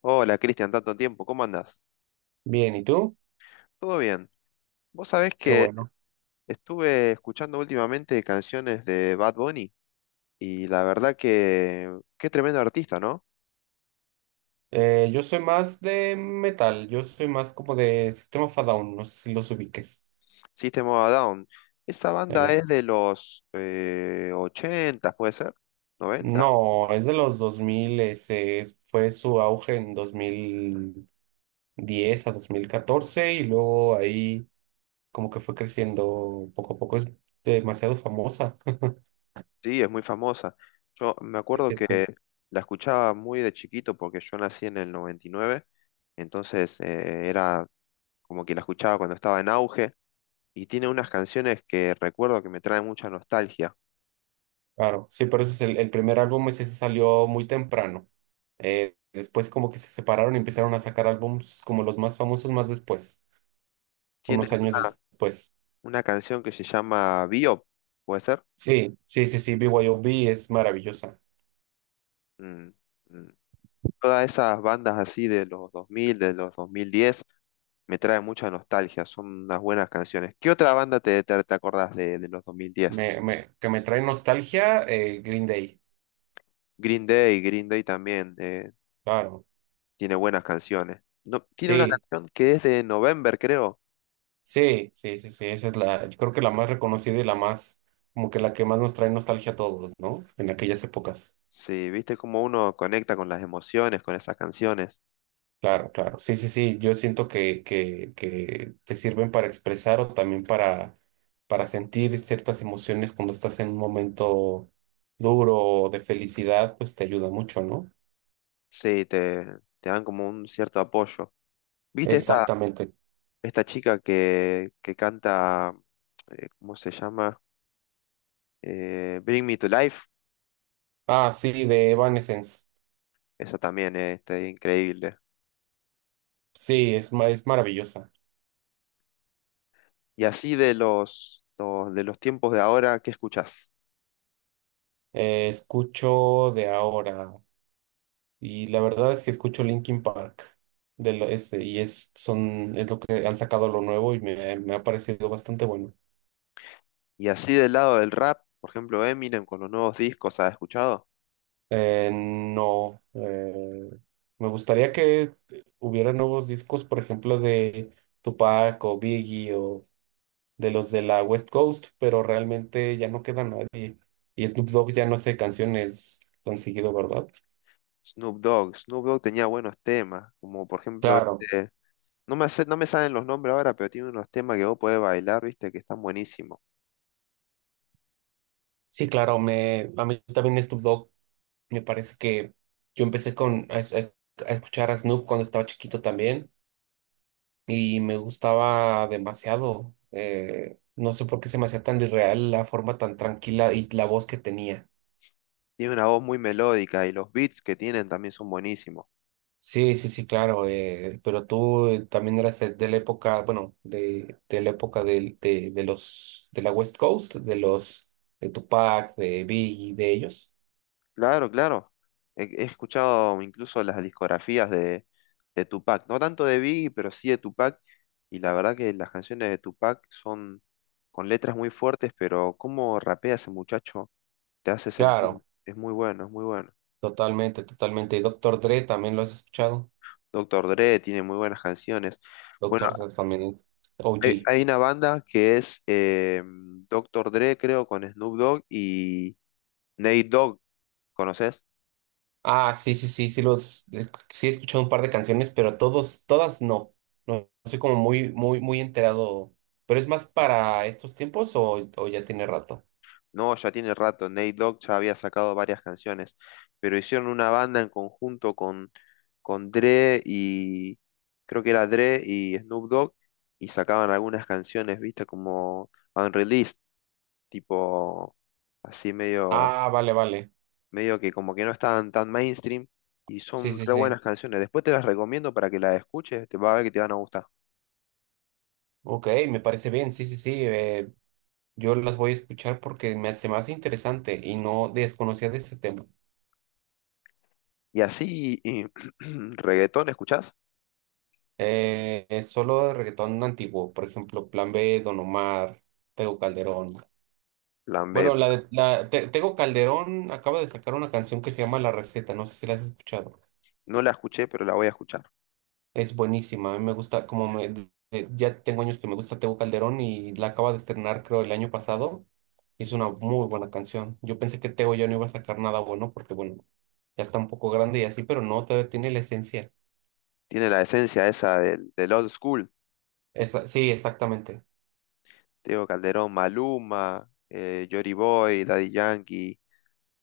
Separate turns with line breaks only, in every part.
Hola Cristian, tanto tiempo, ¿cómo andás?
Bien, ¿y tú?
¿Todo bien? Vos sabés
Qué
que
bueno.
estuve escuchando últimamente canciones de Bad Bunny y la verdad que qué tremendo artista, ¿no?
Yo soy más de metal, yo soy más como de Sistema of a Down, no sé si los ubiques.
System of a Down. Esa banda
Eh,
es de los 80, puede ser, 90.
no, es de los dos mil, fue su auge en dos mil diez a 2014 y luego ahí como que fue creciendo poco a poco, es demasiado famosa.
Sí, es muy famosa. Yo me
Sí,
acuerdo
sí,
que
sí,
la escuchaba muy de chiquito porque yo nací en el 99, entonces era como que la escuchaba cuando estaba en auge. Y tiene unas canciones que recuerdo que me traen mucha nostalgia.
Claro. Sí, pero eso es el primer álbum, ese se salió muy temprano. Después como que se separaron y empezaron a sacar álbumes como los más famosos más después.
Tienen
Unos años después.
una canción que se llama Biop, ¿puede ser?
Sí, sí, sí, sí, B Y O B es maravillosa.
Mm, mm. Todas esas bandas así de los 2000, de los 2010, me traen mucha nostalgia, son unas buenas canciones. ¿Qué otra banda te acordás de los 2010?
Que me trae nostalgia, Green Day,
Green Day, Green Day también
claro.
tiene buenas canciones. No, tiene una
Sí,
canción que es de November, creo.
sí, sí, sí, sí, esa es yo creo que la más reconocida y la más, como que la que más nos trae nostalgia a todos, ¿no? En aquellas épocas.
Sí, viste cómo uno conecta con las emociones, con esas canciones.
Claro, claro. Sí, sí, sí, yo siento que te sirven para expresar o también para sentir ciertas emociones cuando estás en un momento duro o de felicidad, pues te ayuda mucho, ¿no?
Sí, te dan como un cierto apoyo. ¿Viste
Exactamente.
esta chica que canta, cómo se llama? Bring Me to Life.
Ah, sí, de Evanescence.
Esa también es está increíble.
Sí, es, es maravillosa.
Y así de de los tiempos de ahora, ¿qué escuchás?
Escucho de ahora y la verdad es que escucho Linkin Park de lo, este, y es, son, es lo que han sacado, lo nuevo, y me ha parecido bastante bueno.
Y así del lado del rap, por ejemplo, Eminem con los nuevos discos, ¿has escuchado?
No, me gustaría que hubiera nuevos discos, por ejemplo, de Tupac o Biggie o de los de la West Coast, pero realmente ya no queda nadie. Y Snoop Dogg ya no hace canciones tan seguido, ¿verdad?
Snoop Dogg. Snoop Dogg tenía buenos temas, como por ejemplo
Claro.
este... No me salen los nombres ahora, pero tiene unos temas que vos podés bailar, ¿viste? Que están buenísimos.
Sí, claro, a mí también Snoop Dogg, me parece que yo empecé a escuchar a Snoop cuando estaba chiquito también y me gustaba demasiado. No sé por qué se me hacía tan irreal la forma tan tranquila y la voz que tenía.
Tiene una voz muy melódica y los beats que tienen también son buenísimos.
Sí, sí, sí, claro, pero tú también eras de la época, bueno, de la época de la West Coast, de Tupac, de Biggie, de ellos.
Claro, claro. He escuchado incluso las discografías de Tupac, no tanto de Biggie, pero sí de Tupac. Y la verdad que las canciones de Tupac son con letras muy fuertes, pero cómo rapea ese muchacho te hace sentir.
Claro,
Es muy bueno, es muy bueno.
totalmente, totalmente. Y Doctor Dre también lo has escuchado.
Doctor Dre tiene muy buenas canciones. Bueno,
Doctor Seuss también es OG.
hay una banda que es Doctor Dre, creo, con Snoop Dogg y Nate Dogg. ¿Conoces?
Ah, sí, sí, sí, sí, los sí, he escuchado un par de canciones, pero todos, todas no. No, no soy como muy, muy, muy enterado. ¿Pero es más para estos tiempos o ya tiene rato?
No, ya tiene rato. Nate Dogg ya había sacado varias canciones, pero hicieron una banda en conjunto con Dre y creo que era Dre y Snoop Dogg y sacaban algunas canciones, viste, como unreleased, tipo así medio,
Ah, vale, vale.
medio que como que no estaban tan mainstream y
Sí,
son
sí,
re
sí.
buenas canciones. Después te las recomiendo para que las escuches, te va a ver que te van a gustar.
Ok, me parece bien. Sí, sí, sí. Yo las voy a escuchar porque me hace más interesante y no desconocía de ese tema.
Y así, y, reggaetón, ¿escuchás?
Es solo de reggaetón antiguo, por ejemplo, Plan B, Don Omar, Tego Calderón.
Plan B.
Bueno, la de- la, Te- Tego Calderón acaba de sacar una canción que se llama La Receta, no sé si la has escuchado.
No la escuché, pero la voy a escuchar.
Es buenísima, a mí me gusta, como me, de- ya tengo años que me gusta Tego Calderón y la acaba de estrenar, creo, el año pasado. Es una muy buena canción. Yo pensé que Tego ya no iba a sacar nada bueno porque, bueno, ya está un poco grande y así, pero no, todavía tiene la esencia.
Tiene la esencia esa del old school.
Sí, exactamente.
Diego Calderón, Maluma, Jory Boy, Daddy Yankee,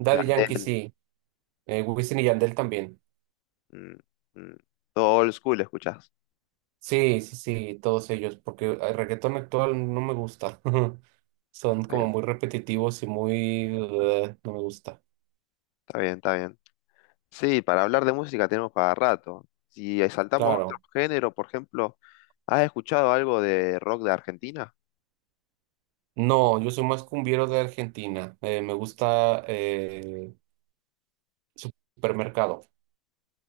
Daddy Yankee
Yandel.
sí, Wisin y Yandel también.
Mm, mm, todo old school escuchás.
Sí, sí, sí, todos ellos, porque el reggaetón actual no me gusta. Son
Está
como
bien,
muy repetitivos y muy... no me gusta.
está bien, está bien. Sí, para hablar de música tenemos para rato. Si saltamos a otro
Claro.
género, por ejemplo, ¿has escuchado algo de rock de Argentina?
No, yo soy más cumbiero de Argentina. Me gusta, supermercado.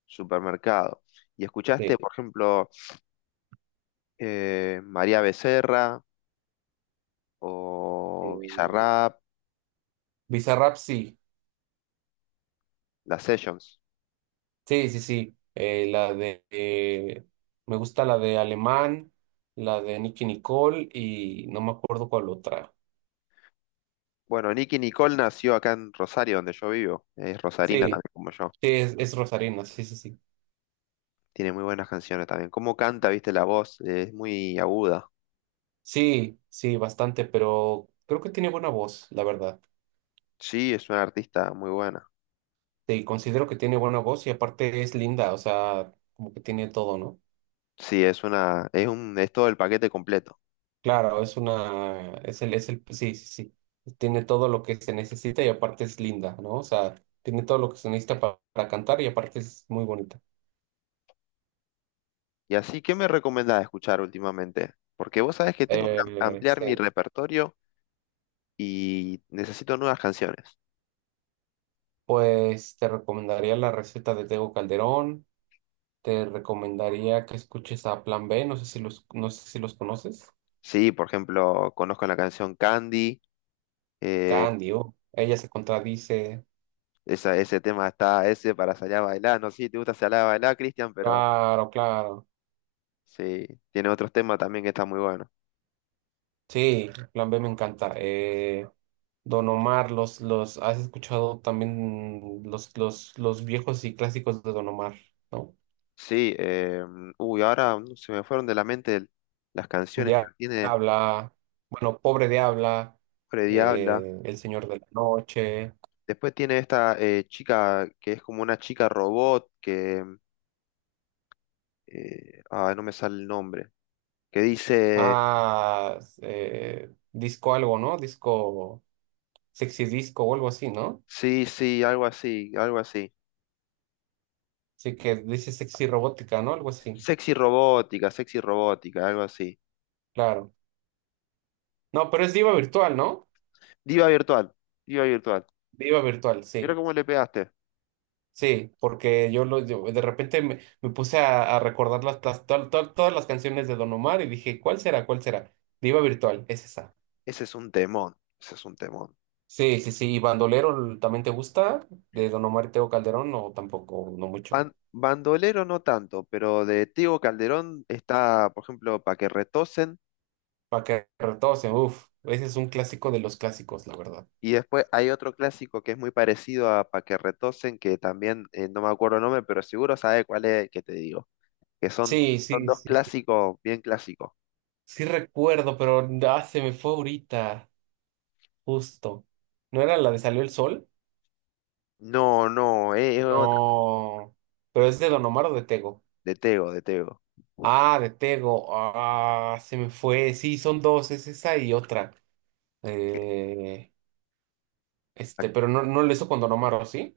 Supermercado. ¿Y escuchaste,
Sí.
por ejemplo, María Becerra o
Eh,
Bizarrap,
Bizarrap, sí.
las Sessions?
Sí, sí, sí. Me gusta la de Alemán, la de Nicki Nicole, y no me acuerdo cuál otra.
Bueno, Nicki Nicole nació acá en Rosario, donde yo vivo. Es rosarina
Sí,
también, como yo.
sí, es rosarina, sí, sí, sí.
Tiene muy buenas canciones también. Cómo canta, viste, la voz, es muy aguda.
Sí, sí, bastante, pero creo que tiene buena voz, la verdad.
Sí, es una artista muy buena.
Sí, considero que tiene buena voz y aparte es linda, o sea, como que tiene todo, ¿no?
Sí, es una, es un, es todo el paquete completo.
Claro, es una, sí, sí, sí, tiene todo lo que se necesita y aparte es linda, ¿no? O sea, tiene todo lo que se necesita para cantar y aparte es muy bonita.
Y así, ¿qué me recomendás escuchar últimamente? Porque vos sabés que tengo que ampliar mi
Sí,
repertorio y necesito nuevas canciones.
pues te recomendaría La Receta de Tego Calderón, te recomendaría que escuches a Plan B, no sé si los, no sé si los conoces.
Sí, por ejemplo, conozco la canción Candy. eh,
Candio, ella se contradice.
esa, ese tema está, ese para salir a bailar. No sé si te gusta salir a bailar, Cristian, pero
Claro, claro.
sí, tiene otros temas también que están muy buenos.
Sí, Plan B me encanta. Don Omar, ¿has escuchado también los viejos y clásicos de Don Omar, ¿no?
Sí, uy, ahora mm, se me fueron de la mente las canciones, pero tiene
Diabla, bueno, Pobre Diabla,
Freddy Habla.
El Señor de la Noche,
Después tiene esta chica que es como una chica robot que. Mm, no me sale el nombre. Que dice.
ah, disco algo, ¿no? Disco, sexy disco o algo así, ¿no?
Sí, sí, algo así, algo así.
Sí, que dice sexy robótica, ¿no? Algo así,
Sexy robótica, algo así.
claro. No, pero es Diva Virtual, ¿no?
Diva virtual, diva virtual.
Diva Virtual,
Mira
sí.
cómo le pegaste.
Sí, porque yo, yo de repente me puse a recordar todas las canciones de Don Omar y dije, ¿cuál será? ¿Cuál será? Diva Virtual, es esa.
Ese es un temón, ese es un temón.
Sí, sí, sí. ¿Y Bandolero también te gusta? ¿De Don Omar y Tego Calderón? No, tampoco, no mucho.
Bandolero no tanto, pero de Tego Calderón está, por ejemplo, Pa' que retosen.
Pa' que Paquetarrotos, uff, ese es un clásico de los clásicos, la verdad.
Y después hay otro clásico que es muy parecido a Pa' que retosen, que también no me acuerdo el nombre, pero seguro sabe cuál es el que te digo. Que
Sí,
son
sí,
dos
sí, sí.
clásicos, bien clásicos.
Sí recuerdo, pero ah, se me fue ahorita, justo. ¿No era la de Salió el Sol?
No, no, es otro.
No. ¿Pero es de Don Omar o de Tego?
De Tego, de Tego.
Ah, de Tego. Ah, se me fue. Sí, son dos, es esa y otra.
Que-
Eh,
pa-
pero no, no lo hizo con Don Omar, ¿o ¿sí?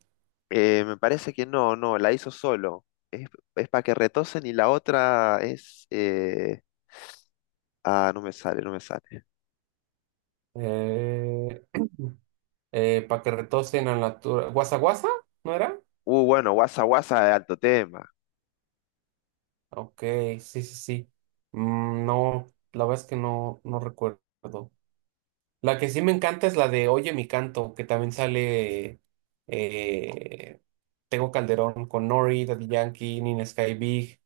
me parece que no, no, la hizo solo. Es, es para que retosen y la otra es... no me sale, no me sale.
Eh, para que retocen a la tura. ¿Guasa Guasa? ¿No era?
Bueno, Guasa Guasa de alto tema.
Ok, sí, sí, sí. Mm, no, la verdad es que no, no recuerdo. La que sí me encanta es la de Oye Mi Canto, que también sale eh, Tego Calderón con Nori, Daddy Yankee, Nina Sky Big.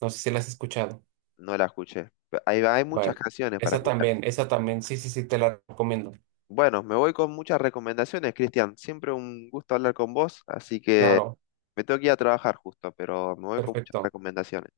No sé si la has escuchado.
No la escuché. Hay, hay muchas
Vale.
canciones para escuchar.
Esa también, sí, sí, sí, te la recomiendo.
Bueno, me voy con muchas recomendaciones, Cristian. Siempre un gusto hablar con vos, así que
Claro,
me tengo que ir a trabajar justo, pero me voy con muchas
perfecto.
recomendaciones.